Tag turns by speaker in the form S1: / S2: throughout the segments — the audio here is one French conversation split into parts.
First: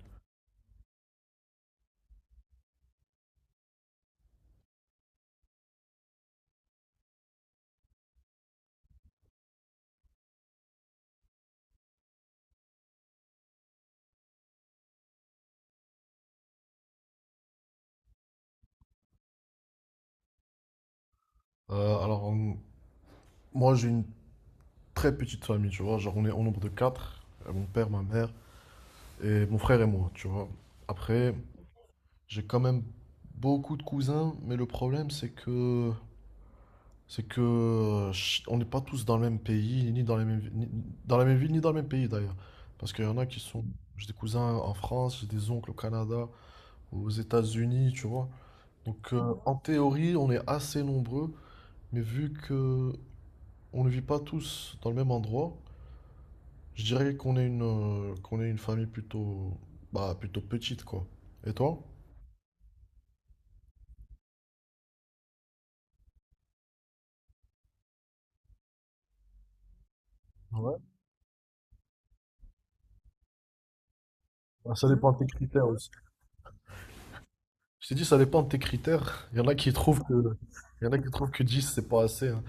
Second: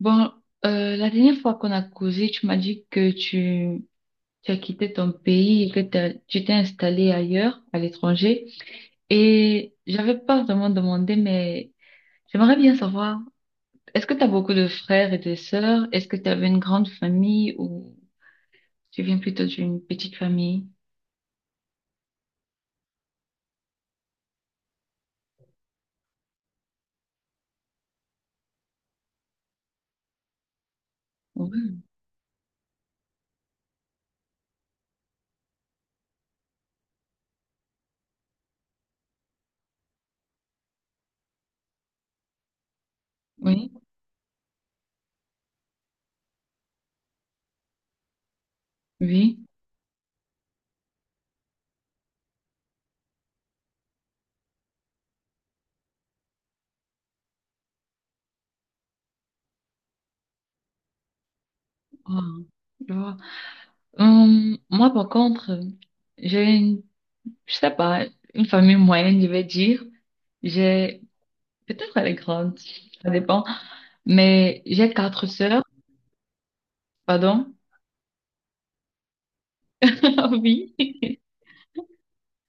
S1: Bon, la dernière fois qu'on a causé, tu m'as dit que tu as quitté ton pays et que tu t'es installé ailleurs, à l'étranger. Et j'avais pas vraiment demandé, mais j'aimerais bien savoir, est-ce que tu as beaucoup de frères et de sœurs? Est-ce que tu avais une grande famille ou tu viens plutôt d'une petite famille?
S2: Alors, moi, j'ai une très petite famille, tu vois. Genre, on est au nombre de quatre. Mon père, ma mère et mon frère et moi, tu vois. Après,
S1: Oui,
S2: j'ai quand même beaucoup de cousins, mais le problème, on n'est pas tous dans le même pays, ni dans les mêmes vi- ni- dans la même ville, ni dans le même pays d'ailleurs. Parce qu'il y en a qui sont,
S1: oui,
S2: j'ai des cousins en France, j'ai des oncles au Canada, aux États-Unis, tu vois. Donc,
S1: oui.
S2: en théorie, on est assez nombreux, mais vu que on ne vit pas tous dans le même endroit. Je dirais qu'on est qu'on est une famille plutôt, bah, plutôt petite, quoi. Et toi?
S1: Ah, je vois. Moi, par contre, j'ai une, je sais pas, une famille moyenne, je vais dire.
S2: Ouais.
S1: J'ai Peut-être elle est grande, ça dépend. Mais
S2: Bah, ça
S1: j'ai
S2: dépend de tes
S1: quatre sœurs,
S2: critères aussi.
S1: pardon.
S2: Je t'ai dit, ça dépend de tes critères. Il y en a qui trouvent que, il y en
S1: Oui.
S2: a qui trouvent que 10 c'est pas assez, hein.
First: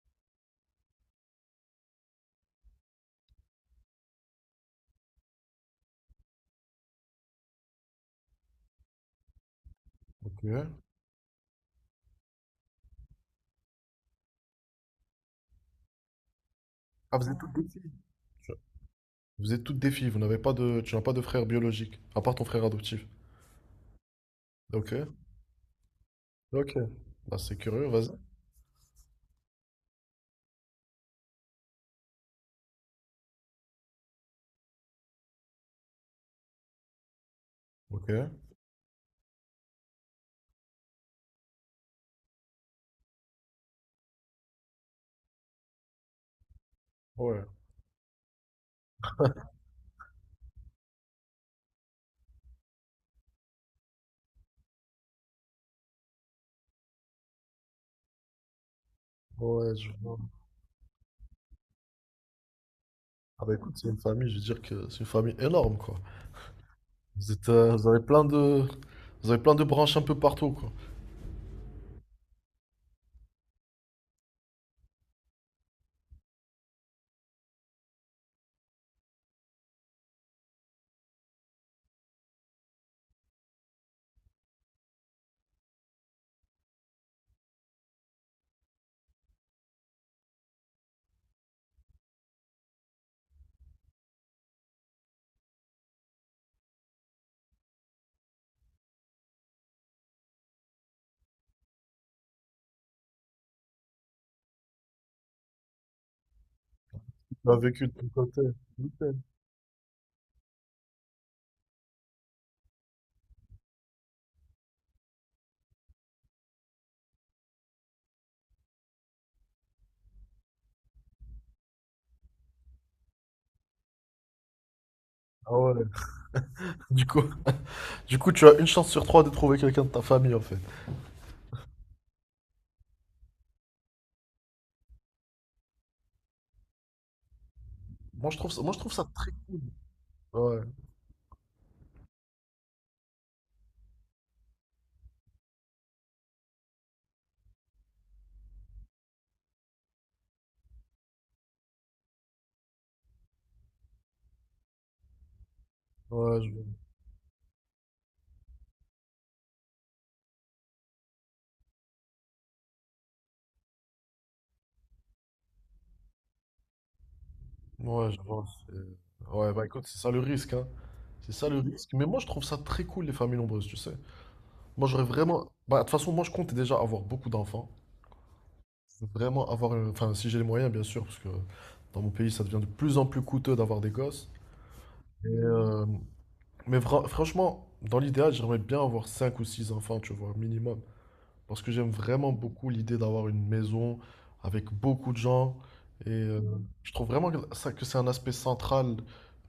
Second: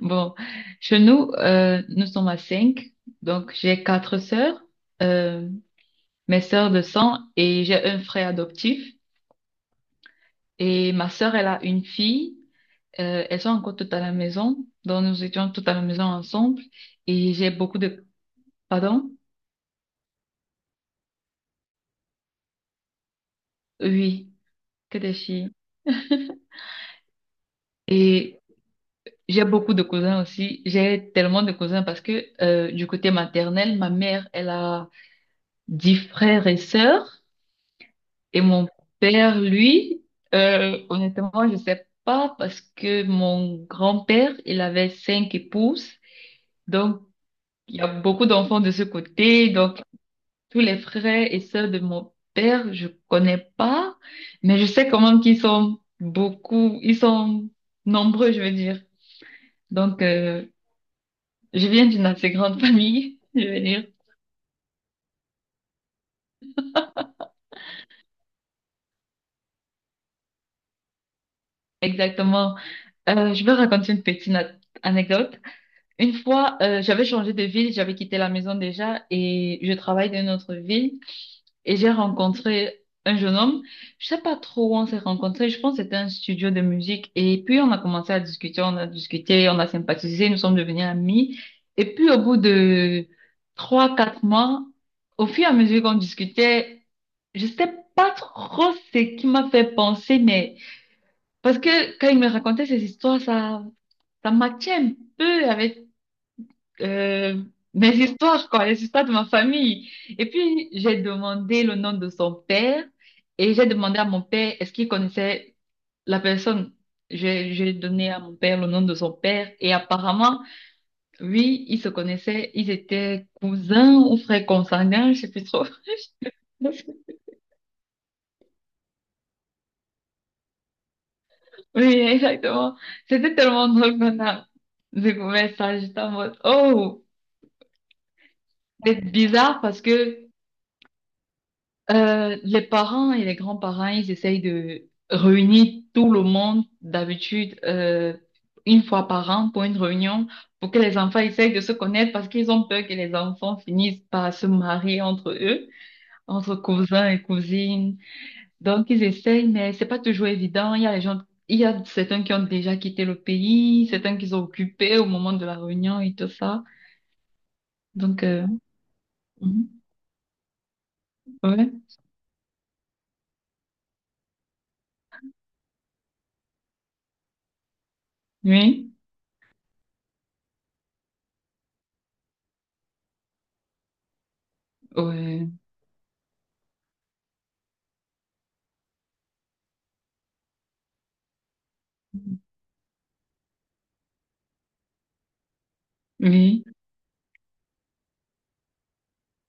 S1: Bon, chez nous, nous sommes à cinq. Donc j'ai quatre sœurs, euh, mes sœurs de sang et j'ai un frère adoptif.
S2: Ok.
S1: Et ma sœur, elle a une fille. Elles sont encore toutes à la maison. Donc nous étions toutes à la maison ensemble.
S2: Ah, vous
S1: Et
S2: êtes
S1: j'ai
S2: toutes des
S1: beaucoup
S2: filles.
S1: de... Pardon?
S2: Vous êtes toutes des filles. Vous n'avez pas de, tu n'as pas de frère biologique, à part ton frère adoptif.
S1: Oui,
S2: Ok.
S1: que des filles.
S2: Ok. Bah, c'est curieux, vas-y.
S1: Et j'ai beaucoup de cousins aussi. J'ai tellement de cousins parce que du côté maternel, ma mère, elle a 10 frères et sœurs.
S2: Ok.
S1: Et mon père, lui, honnêtement, je sais pas parce que mon grand-père, il avait cinq épouses. Donc,
S2: Ouais.
S1: il y a beaucoup d'enfants de ce côté. Donc, tous les frères et sœurs de mon père, je connais pas. Mais je sais quand même qu'ils sont beaucoup, ils sont nombreux, je veux dire.
S2: Ouais, je
S1: Donc,
S2: vois.
S1: Je viens d'une assez grande famille,
S2: Ah
S1: je
S2: bah
S1: veux
S2: écoute, c'est
S1: dire.
S2: une famille, je veux dire que c'est une famille énorme, quoi. Vous avez plein de branches un peu partout, quoi.
S1: Exactement. Je vais raconter une petite anecdote. Une fois, j'avais changé de ville, j'avais quitté la maison déjà et je travaille dans une autre ville. Et j'ai rencontré un jeune homme. Je sais pas trop où on s'est rencontrés. Je pense que c'était un studio de musique. Et puis, on a commencé à discuter, on a discuté, on a sympathisé, nous sommes devenus amis. Et puis, au bout de 3, 4 mois, au fur et à mesure qu'on discutait, je sais pas trop ce qui m'a fait penser, mais parce que quand il me racontait ces histoires, ça matchait un peu avec euh,
S2: Tu as vécu de
S1: mes
S2: ton côté.
S1: histoires, quoi, les histoires de
S2: Nickel.
S1: ma famille. Et puis, j'ai demandé le nom de son père et j'ai demandé à mon père est-ce qu'il connaissait la personne. J'ai donné à mon père le nom de son père et apparemment, oui, ils se connaissaient, ils étaient cousins ou frères consanguins, je sais plus
S2: Ah
S1: trop.
S2: ouais. Du coup, du coup, tu as une chance sur trois de trouver quelqu'un de ta famille en fait.
S1: Oui, exactement. C'était tellement drôle qu'on a découvert ça, j'étais en mode, oh,
S2: Moi je trouve ça, moi je trouve
S1: c'est
S2: ça très.
S1: bizarre parce que
S2: Ouais,
S1: Les parents et les grands-parents, ils essayent de réunir tout le monde d'habitude une fois par an pour une réunion pour que les enfants essayent de se connaître parce qu'ils ont peur que les enfants finissent par se marier entre eux,
S2: ouais,
S1: entre cousins et cousines. Donc ils essayent, mais c'est pas toujours évident. Il y a les gens, il y a certains qui ont déjà quitté le pays, certains qui sont occupés au moment de la réunion et tout ça.
S2: je
S1: Donc
S2: vois, Ouais, bah
S1: mhm.
S2: écoute, c'est ça le risque, hein. C'est ça le
S1: Ouais,
S2: risque. Mais moi je trouve ça très cool les familles nombreuses, tu sais. Moi j'aurais vraiment. Bah de toute façon, moi je compte déjà avoir beaucoup d'enfants.
S1: oui,
S2: Je veux vraiment avoir. Enfin, si j'ai les moyens, bien sûr, parce que dans mon pays ça devient de plus en plus coûteux d'avoir des gosses. Et,
S1: ouais,
S2: euh, Mais franchement, dans l'idéal, j'aimerais bien avoir 5 ou 6 enfants, tu vois, minimum. Parce que j'aime vraiment beaucoup l'idée d'avoir une maison avec beaucoup de gens.
S1: oui.
S2: Mhm. Je trouve vraiment que ça, que c'est un aspect central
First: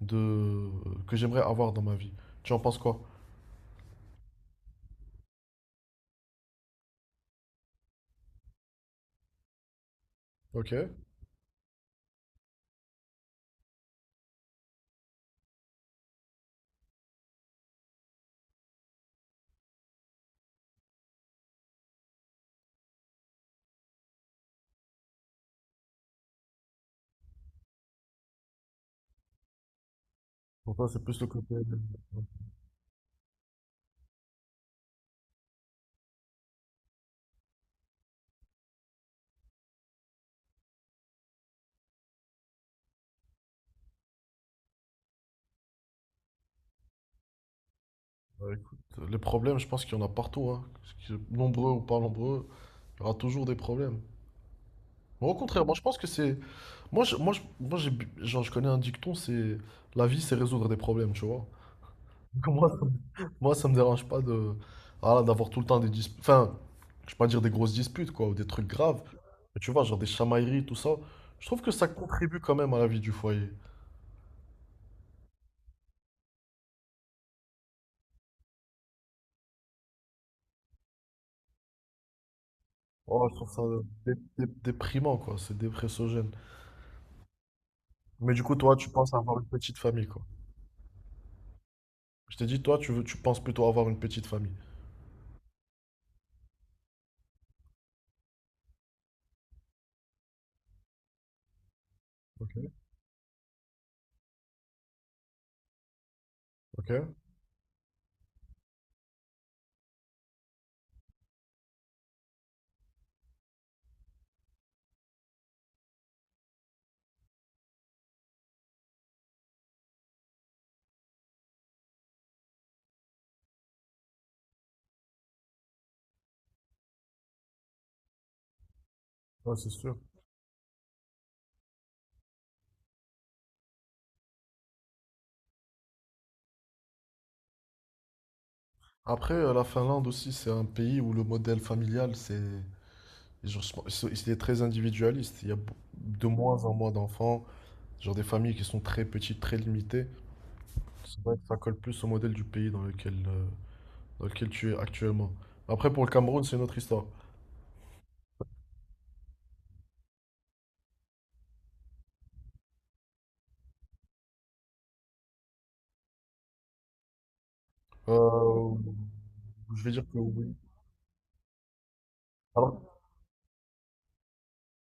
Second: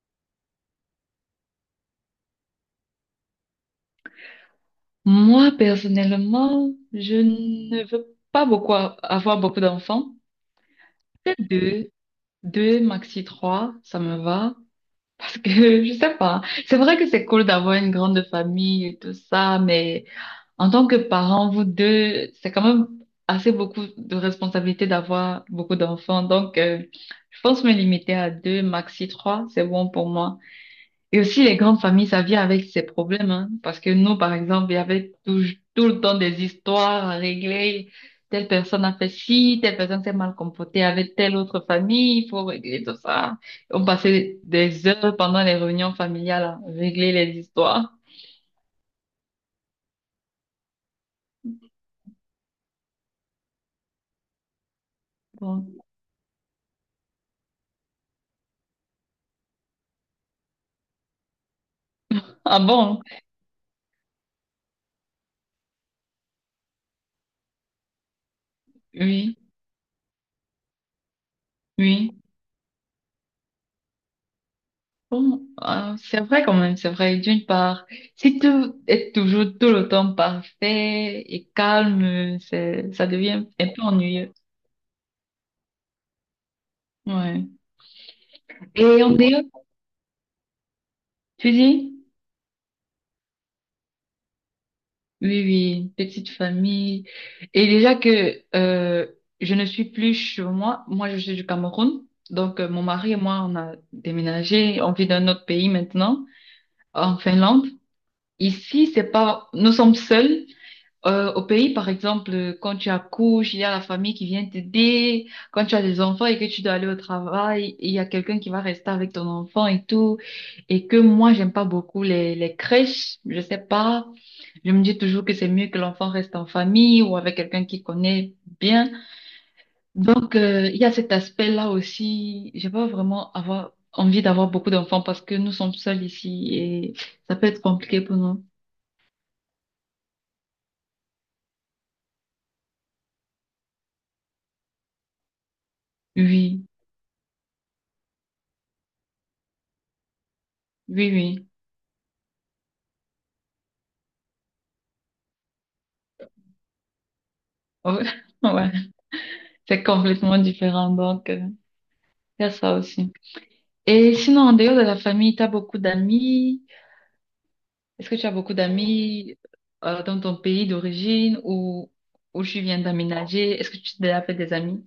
S2: de, que j'aimerais avoir dans ma vie. Tu en penses quoi?
S1: Moi, personnellement, je ne veux pas beaucoup avoir beaucoup d'enfants.
S2: Ok.
S1: Peut-être deux, deux, maxi trois, ça me va. Parce que, je sais pas. C'est vrai que c'est cool d'avoir une grande famille et tout ça, mais en tant que parent, vous deux, c'est quand même assez beaucoup de responsabilité d'avoir beaucoup d'enfants. Donc, je pense me limiter à deux, maxi trois, c'est bon pour moi.
S2: Pour toi, c'est plus
S1: Et
S2: le
S1: aussi,
S2: côté.
S1: les grandes familles, ça vient avec ses problèmes, hein. Parce que nous, par exemple, il y avait tout le temps des histoires à régler. Telle personne a fait ci, telle personne s'est mal comportée avec telle autre famille, il faut régler tout ça. On passait des heures pendant les réunions familiales à régler les histoires.
S2: Bah, écoute, les problèmes, je pense qu'il y en a partout, hein. Nombreux ou pas nombreux, il y aura toujours des problèmes. Mais au contraire, moi
S1: Bon.
S2: je pense que c'est. Moi j'ai, genre, je connais un dicton, c'est. La vie, c'est résoudre des problèmes, tu vois.
S1: Ah
S2: Comment.
S1: bon?
S2: Moi, ça me dérange pas de voilà, d'avoir tout le temps des disputes. Enfin, je vais pas dire des grosses disputes, quoi, ou des trucs graves.
S1: Oui,
S2: Mais tu vois, genre des chamailleries, tout ça. Je trouve que ça
S1: oui.
S2: contribue quand même à la vie du foyer.
S1: Bon, ah, c'est vrai quand même, c'est vrai. D'une part, si tout est toujours tout le temps parfait et calme, c'est, ça
S2: Oh, je
S1: devient
S2: trouve ça
S1: un peu ennuyeux.
S2: déprimant, quoi. C'est dépressogène.
S1: Ouais.
S2: Mais du coup, toi, tu
S1: Et en
S2: penses avoir
S1: dehors,
S2: une petite famille, quoi.
S1: tu dis?
S2: Je t'ai dit, toi, tu penses plutôt avoir une petite famille.
S1: Oui, oui, petite famille. Et déjà que je ne suis plus chez moi, moi je suis du Cameroun,
S2: Ok.
S1: donc mon mari et moi on a déménagé, on vit dans un autre pays maintenant,
S2: Ok.
S1: en Finlande. Ici, c'est pas, nous sommes seuls. Au pays, par exemple, quand tu accouches, il y a la famille qui vient t'aider. Quand tu as des enfants et que tu dois aller au travail, il y a quelqu'un qui va rester avec ton enfant et tout. Et que moi, j'aime pas beaucoup les crèches. Je sais pas. Je me dis toujours que c'est mieux que l'enfant reste en famille ou avec quelqu'un qui connaît bien.
S2: Ouais, c'est sûr.
S1: Donc, il y a cet aspect-là aussi. J'ai pas vraiment avoir envie d'avoir beaucoup d'enfants parce que nous sommes seuls ici et ça peut être compliqué pour nous.
S2: Après, la Finlande aussi, c'est un pays où le modèle familial, c'est. Genre, c'est très individualiste. Il y a de moins
S1: Oui,
S2: en moins d'enfants. Genre des familles qui sont très petites, très limitées.
S1: oui,
S2: C'est vrai que
S1: oui.
S2: ça colle plus au modèle du pays dans lequel tu es actuellement. Après, pour le Cameroun, c'est une autre histoire.
S1: Ouais. C'est complètement différent, donc il y a ça aussi. Et sinon, en dehors de la famille, tu as beaucoup d'amis. Est-ce que tu as beaucoup
S2: Euh,
S1: d'amis
S2: je vais dire que
S1: dans ton
S2: oui.
S1: pays d'origine ou où tu
S2: Alors,
S1: viens d'aménager? Est-ce que tu t'es déjà fait des amis?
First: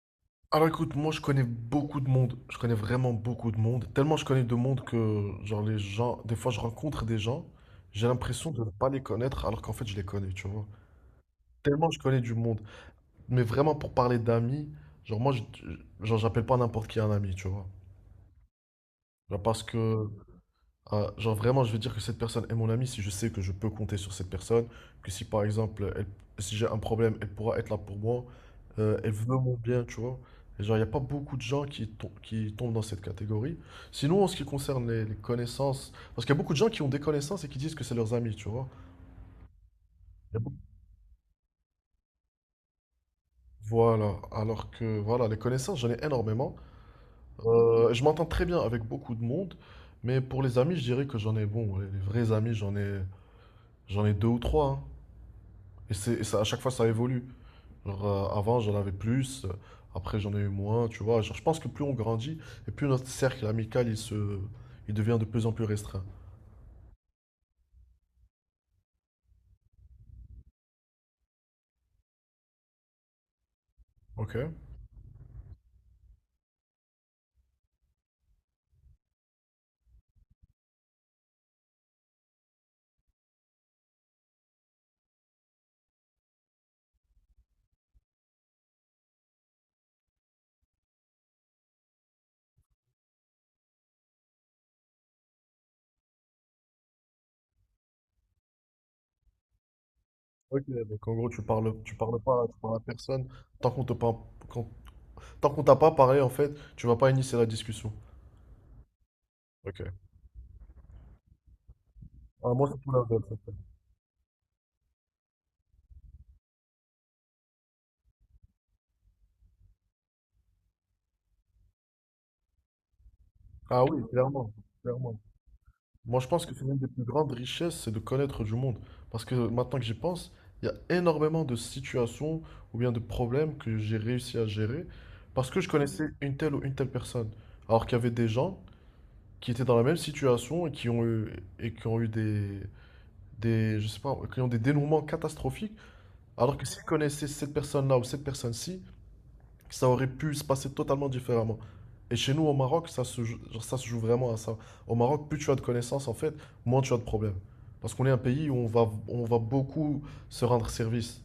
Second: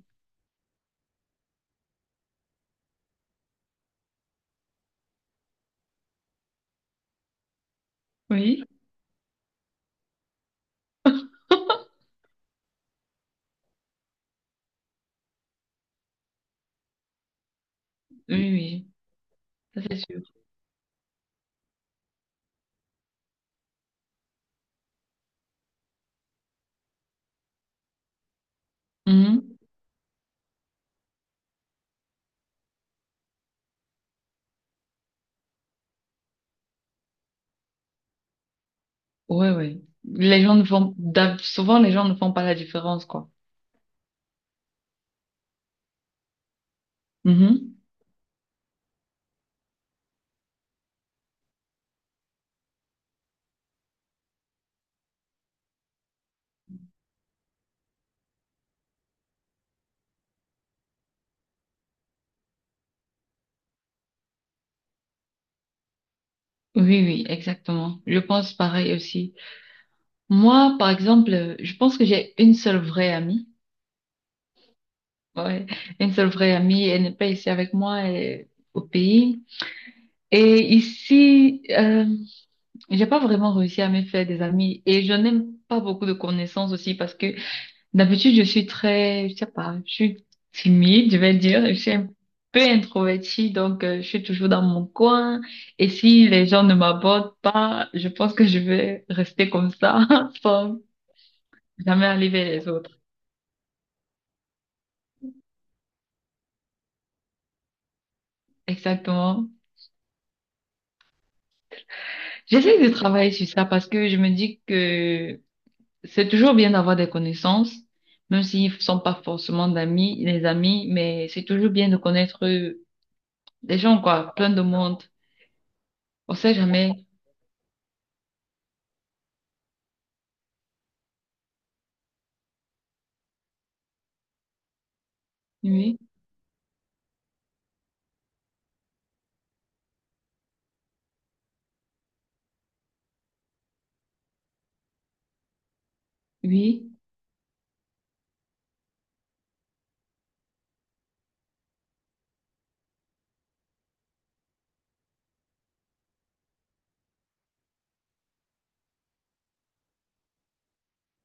S2: alors, écoute, moi je connais beaucoup de monde. Je connais vraiment beaucoup de monde. Tellement je connais de monde que, genre, les gens, des fois je rencontre des gens, j'ai l'impression de
S1: Oui.
S2: ne pas les connaître alors qu'en fait je les connais, tu vois. Tellement je connais du monde. Mais vraiment, pour parler d'amis, genre, genre, j'appelle pas n'importe qui un ami, tu vois.
S1: Oui, oui,
S2: Genre, parce
S1: ça c'est
S2: que.
S1: sûr.
S2: Ah, genre vraiment, je vais dire que cette personne est mon amie si je sais que je peux compter sur cette personne, que si par exemple, si j'ai un problème, elle pourra être là pour moi, elle veut mon
S1: Mhm.
S2: bien, tu vois. Et genre, il n'y a pas beaucoup de gens qui tombent dans cette catégorie. Sinon, en ce qui concerne les connaissances, parce qu'il y a beaucoup de gens qui ont des connaissances et qui disent que c'est leurs amis, tu vois.
S1: Ouais, ouais.
S2: Il y a
S1: Les gens
S2: beaucoup-
S1: ne font, souvent les gens ne font pas la différence, quoi.
S2: Voilà, alors que voilà, les connaissances, j'en ai énormément.
S1: Mhm.
S2: Je m'entends très bien avec beaucoup de monde, mais pour les amis, je dirais que j'en ai, bon, ouais, les vrais amis, j'en ai deux ou trois, hein. Et c'est et ça, à chaque fois, ça évolue. Genre, avant, j'en avais plus, après, j'en ai eu moins, tu vois. Genre, je pense que plus on grandit, et plus notre cercle amical, il devient de plus en plus restreint.
S1: Oui, oui, exactement. Je pense pareil aussi. Moi, par exemple, je pense que j'ai une seule vraie amie.
S2: Ok.
S1: Ouais, une seule vraie amie, elle n'est pas ici avec moi, elle est au pays. Et ici, j'ai pas vraiment réussi à me faire des amis et je n'aime pas beaucoup de connaissances aussi parce que d'habitude je suis très, je sais pas, je suis timide, je vais dire, je suis un peu introvertie donc je suis toujours dans mon coin et si les gens ne m'abordent pas, je pense que je vais rester comme ça
S2: Ok,
S1: sans
S2: donc en gros, tu
S1: jamais
S2: parles
S1: aller
S2: pas,
S1: vers
S2: tu
S1: les
S2: parles à
S1: autres.
S2: personne. Tant qu'on te par- quand- tant qu'on t'a pas parlé, en fait, tu vas pas initier la discussion.
S1: Exactement.
S2: Ok. Ah, moi, c'est
S1: J'essaie de
S2: tout l'inverse,
S1: travailler
S2: en
S1: sur
S2: fait.
S1: ça parce que je me dis que c'est toujours bien d'avoir des connaissances, même s'ils ne sont pas forcément d'amis, les amis, mais c'est toujours bien de connaître des
S2: Ah
S1: gens,
S2: oui,
S1: quoi, plein
S2: clairement,
S1: de monde.
S2: clairement. Moi, je
S1: On
S2: pense que
S1: sait
S2: c'est l'une des plus
S1: jamais.
S2: grandes richesses, c'est de connaître du monde. Parce que maintenant que j'y pense, il y a énormément de situations ou bien de problèmes que j'ai réussi à gérer parce que je
S1: Oui,
S2: connaissais une telle ou une telle personne. Alors qu'il y avait des gens qui étaient dans la même situation et qui ont eu je sais pas, qui ont des dénouements catastrophiques. Alors que s'ils
S1: oui,
S2: connaissaient cette personne-là ou cette personne-ci, ça aurait pu se passer totalement différemment. Et chez nous, au Maroc, genre, ça se joue vraiment à ça. Au Maroc, plus tu as de connaissances, en fait, moins tu as de problèmes. Parce qu'on est un pays où on va beaucoup se rendre service.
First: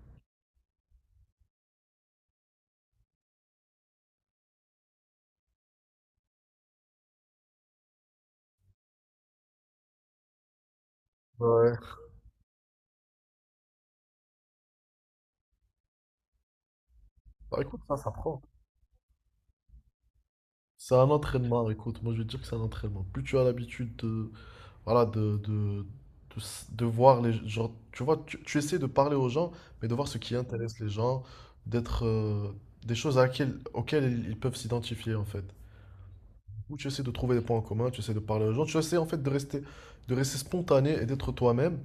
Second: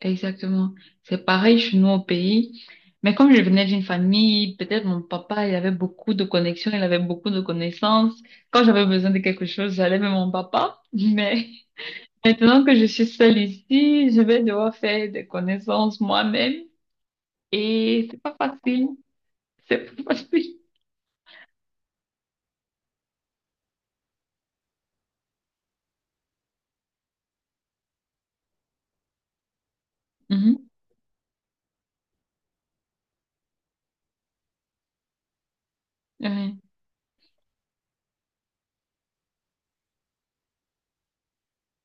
S1: exactement. C'est pareil chez nous au pays. Mais comme je venais d'une famille, peut-être mon papa, il avait beaucoup de connexions, il avait beaucoup de connaissances. Quand j'avais besoin de quelque chose, j'allais vers mon papa. Mais
S2: Ouais.
S1: maintenant que je suis seule ici, je vais devoir faire des connaissances moi-même.
S2: Bah écoute, ça,
S1: Et
S2: ça
S1: c'est pas
S2: prend.
S1: facile. C'est facile.
S2: C'est un entraînement, écoute, moi je vais te dire que c'est un entraînement. Plus tu as l'habitude de, voilà, de voir les gens, tu vois, tu essaies de parler aux gens, mais de voir ce qui
S1: Mhm.
S2: intéresse les gens, d'être, des choses auxquelles ils peuvent s'identifier en fait.
S1: Ouais,
S2: Où tu essaies de trouver des points en commun, tu essaies de parler aux gens, tu essaies en fait de rester, spontané et d'être toi-même.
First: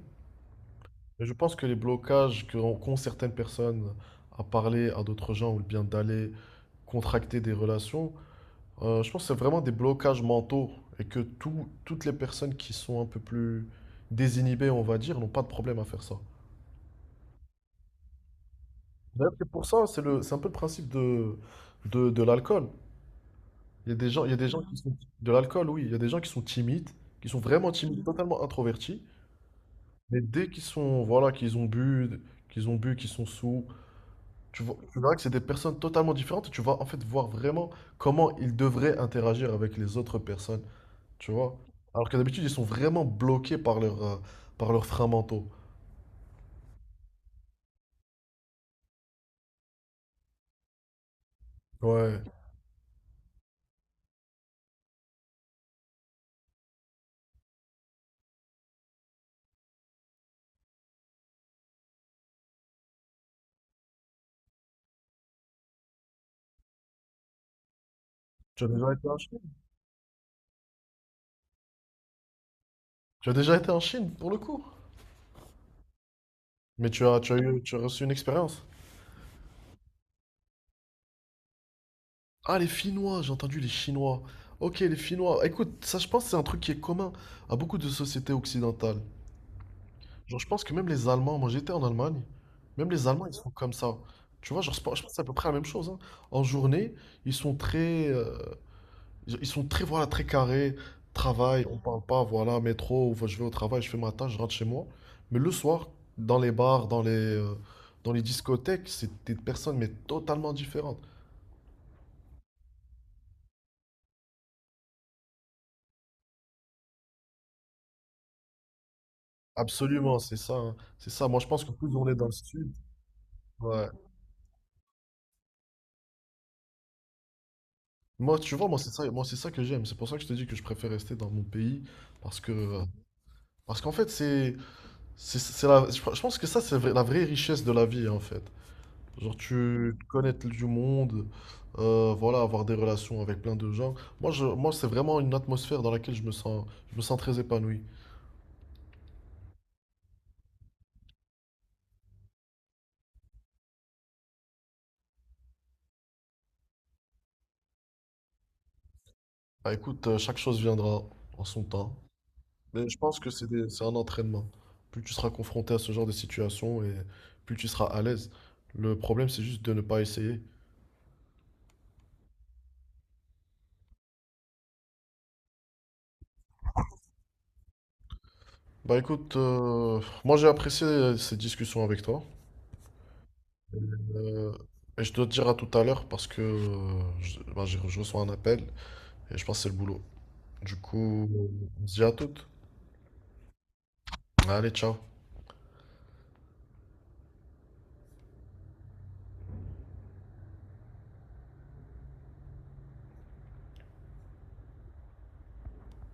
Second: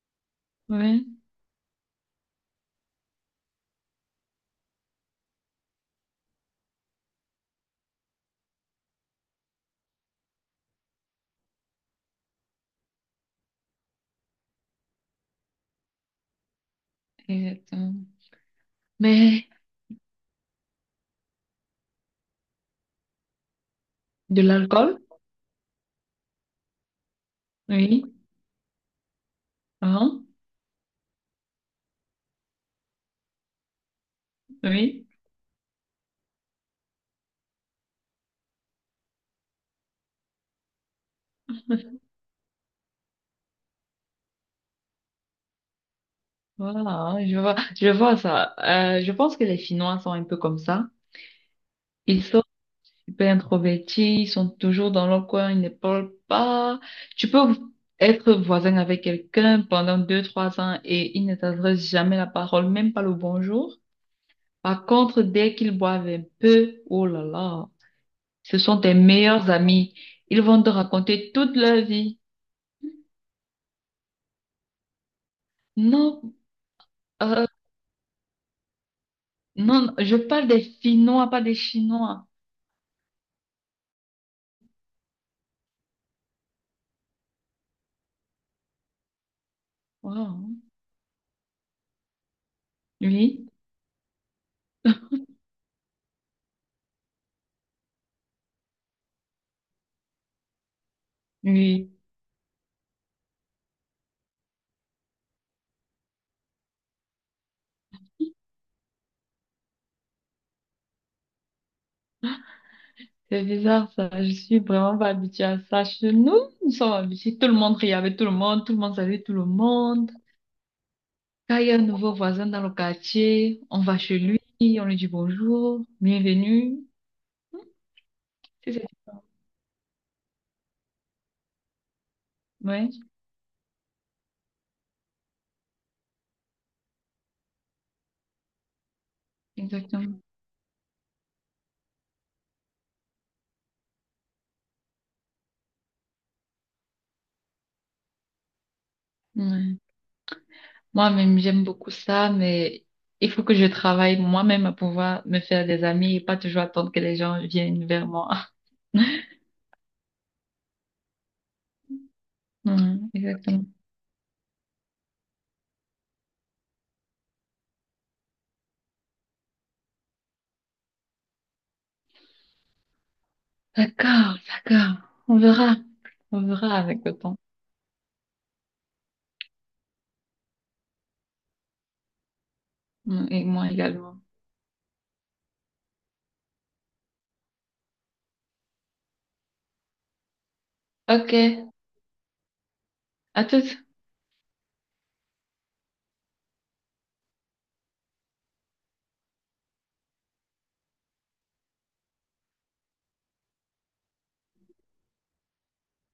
S1: ouais,
S2: Et je pense que les blocages qu'ont certaines personnes à parler à d'autres gens ou bien d'aller contracter des relations, je pense que c'est vraiment des blocages mentaux et que toutes les personnes qui sont un peu plus désinhibées, on va dire, n'ont pas de problème à faire ça.
S1: exactement.
S2: D'ailleurs, c'est
S1: Mais
S2: pour ça, c'est le, c'est un peu le principe de, de l'alcool. Il y a des gens, il y a
S1: de
S2: des gens qui sont,
S1: l'alcool?
S2: de l'alcool, oui, il y a des gens qui sont timides, qui sont vraiment timides,
S1: Oui.
S2: totalement introvertis. Mais
S1: Hein?
S2: dès qu'ils sont, voilà, qu'ils ont bu, qu'ils sont sous, tu vois, tu
S1: Oui.
S2: verras que c'est des personnes totalement différentes. Et tu vas en fait voir vraiment comment ils devraient interagir avec les autres personnes, tu vois. Alors que d'habitude, ils sont vraiment bloqués par leurs freins mentaux.
S1: Voilà, je vois ça. Je pense que les Chinois sont un peu comme ça.
S2: Ouais.
S1: Ils sont super introvertis, ils sont toujours dans leur coin, ils ne parlent pas. Tu peux être voisin avec quelqu'un pendant 2, 3 ans et ils ne t'adressent jamais la parole, même pas le bonjour. Par contre, dès qu'ils boivent un peu, oh là là. Ce
S2: Tu as
S1: sont
S2: déjà
S1: tes
S2: été en Chine?
S1: meilleurs amis. Ils vont te raconter toute leur vie.
S2: Tu as déjà été en Chine, pour le coup.
S1: Non,
S2: Mais tu as, tu as
S1: euh,
S2: eu, tu as reçu une expérience.
S1: non, je parle des Finnois, pas des Chinois.
S2: Ah, les Finnois, j'ai entendu les Chinois. Ok, les Finnois. Écoute, ça, je pense que c'est un truc qui est commun à beaucoup de sociétés occidentales. Genre, je
S1: Wow.
S2: pense que même les Allemands, moi j'étais en Allemagne, même les Allemands, ils sont
S1: Oui,
S2: comme ça. Tu vois, genre, je pense que c'est à peu près la même chose, hein. En journée, ils sont très, euh, ils sont très, voilà, très carrés. Travail, on
S1: oui.
S2: parle pas, voilà, métro, ou je vais au travail, je fais ma tâche, je rentre chez moi. Mais le soir, dans les bars, dans les discothèques, c'est des personnes, mais totalement différentes.
S1: C'est bizarre ça. Je suis vraiment pas habituée à ça. Chez nous, nous sommes habitués. Tout le monde riait avec tout le monde. Tout le monde savait tout le monde.
S2: Absolument, c'est ça, hein. C'est ça. Moi, je
S1: Quand
S2: pense
S1: il
S2: que
S1: y a un
S2: plus on est
S1: nouveau
S2: dans le
S1: voisin dans le
S2: sud,
S1: quartier, on
S2: ouais.
S1: va chez lui, on lui dit bonjour, bienvenue.
S2: Moi, tu vois,
S1: C'est
S2: moi, c'est ça,
S1: ça.
S2: moi, c'est ça que j'aime. C'est pour ça que je te dis que je préfère rester dans mon pays, parce que euh,
S1: Ouais,
S2: Parce qu'en fait, je pense que ça, la vraie richesse de la vie, en fait. Genre, tu
S1: exactement.
S2: connaître du monde, voilà, avoir des relations avec plein de gens. Moi, c'est vraiment une atmosphère dans laquelle je me sens très épanoui.
S1: Ouais. Moi-même, j'aime beaucoup ça, mais il faut que je travaille moi-même à pouvoir me faire des amis et pas toujours attendre que les gens viennent vers moi.
S2: Bah, écoute, chaque chose viendra en son temps.
S1: Ouais,
S2: Mais je pense que
S1: exactement.
S2: c'est un entraînement. Plus tu seras confronté à ce genre de situation et plus tu seras à l'aise. Le problème, c'est juste de ne pas essayer.
S1: D'accord, d'accord. On verra. On verra avec le temps.
S2: Bah écoute, moi j'ai apprécié cette discussion avec toi.
S1: Mm, et moi également.
S2: Euh, et je dois te dire à tout à l'heure parce que bah, je reçois un appel et je pense que c'est le boulot. Du coup,
S1: Ok,
S2: on se dit à toutes.
S1: à toutes.
S2: Allez, ciao.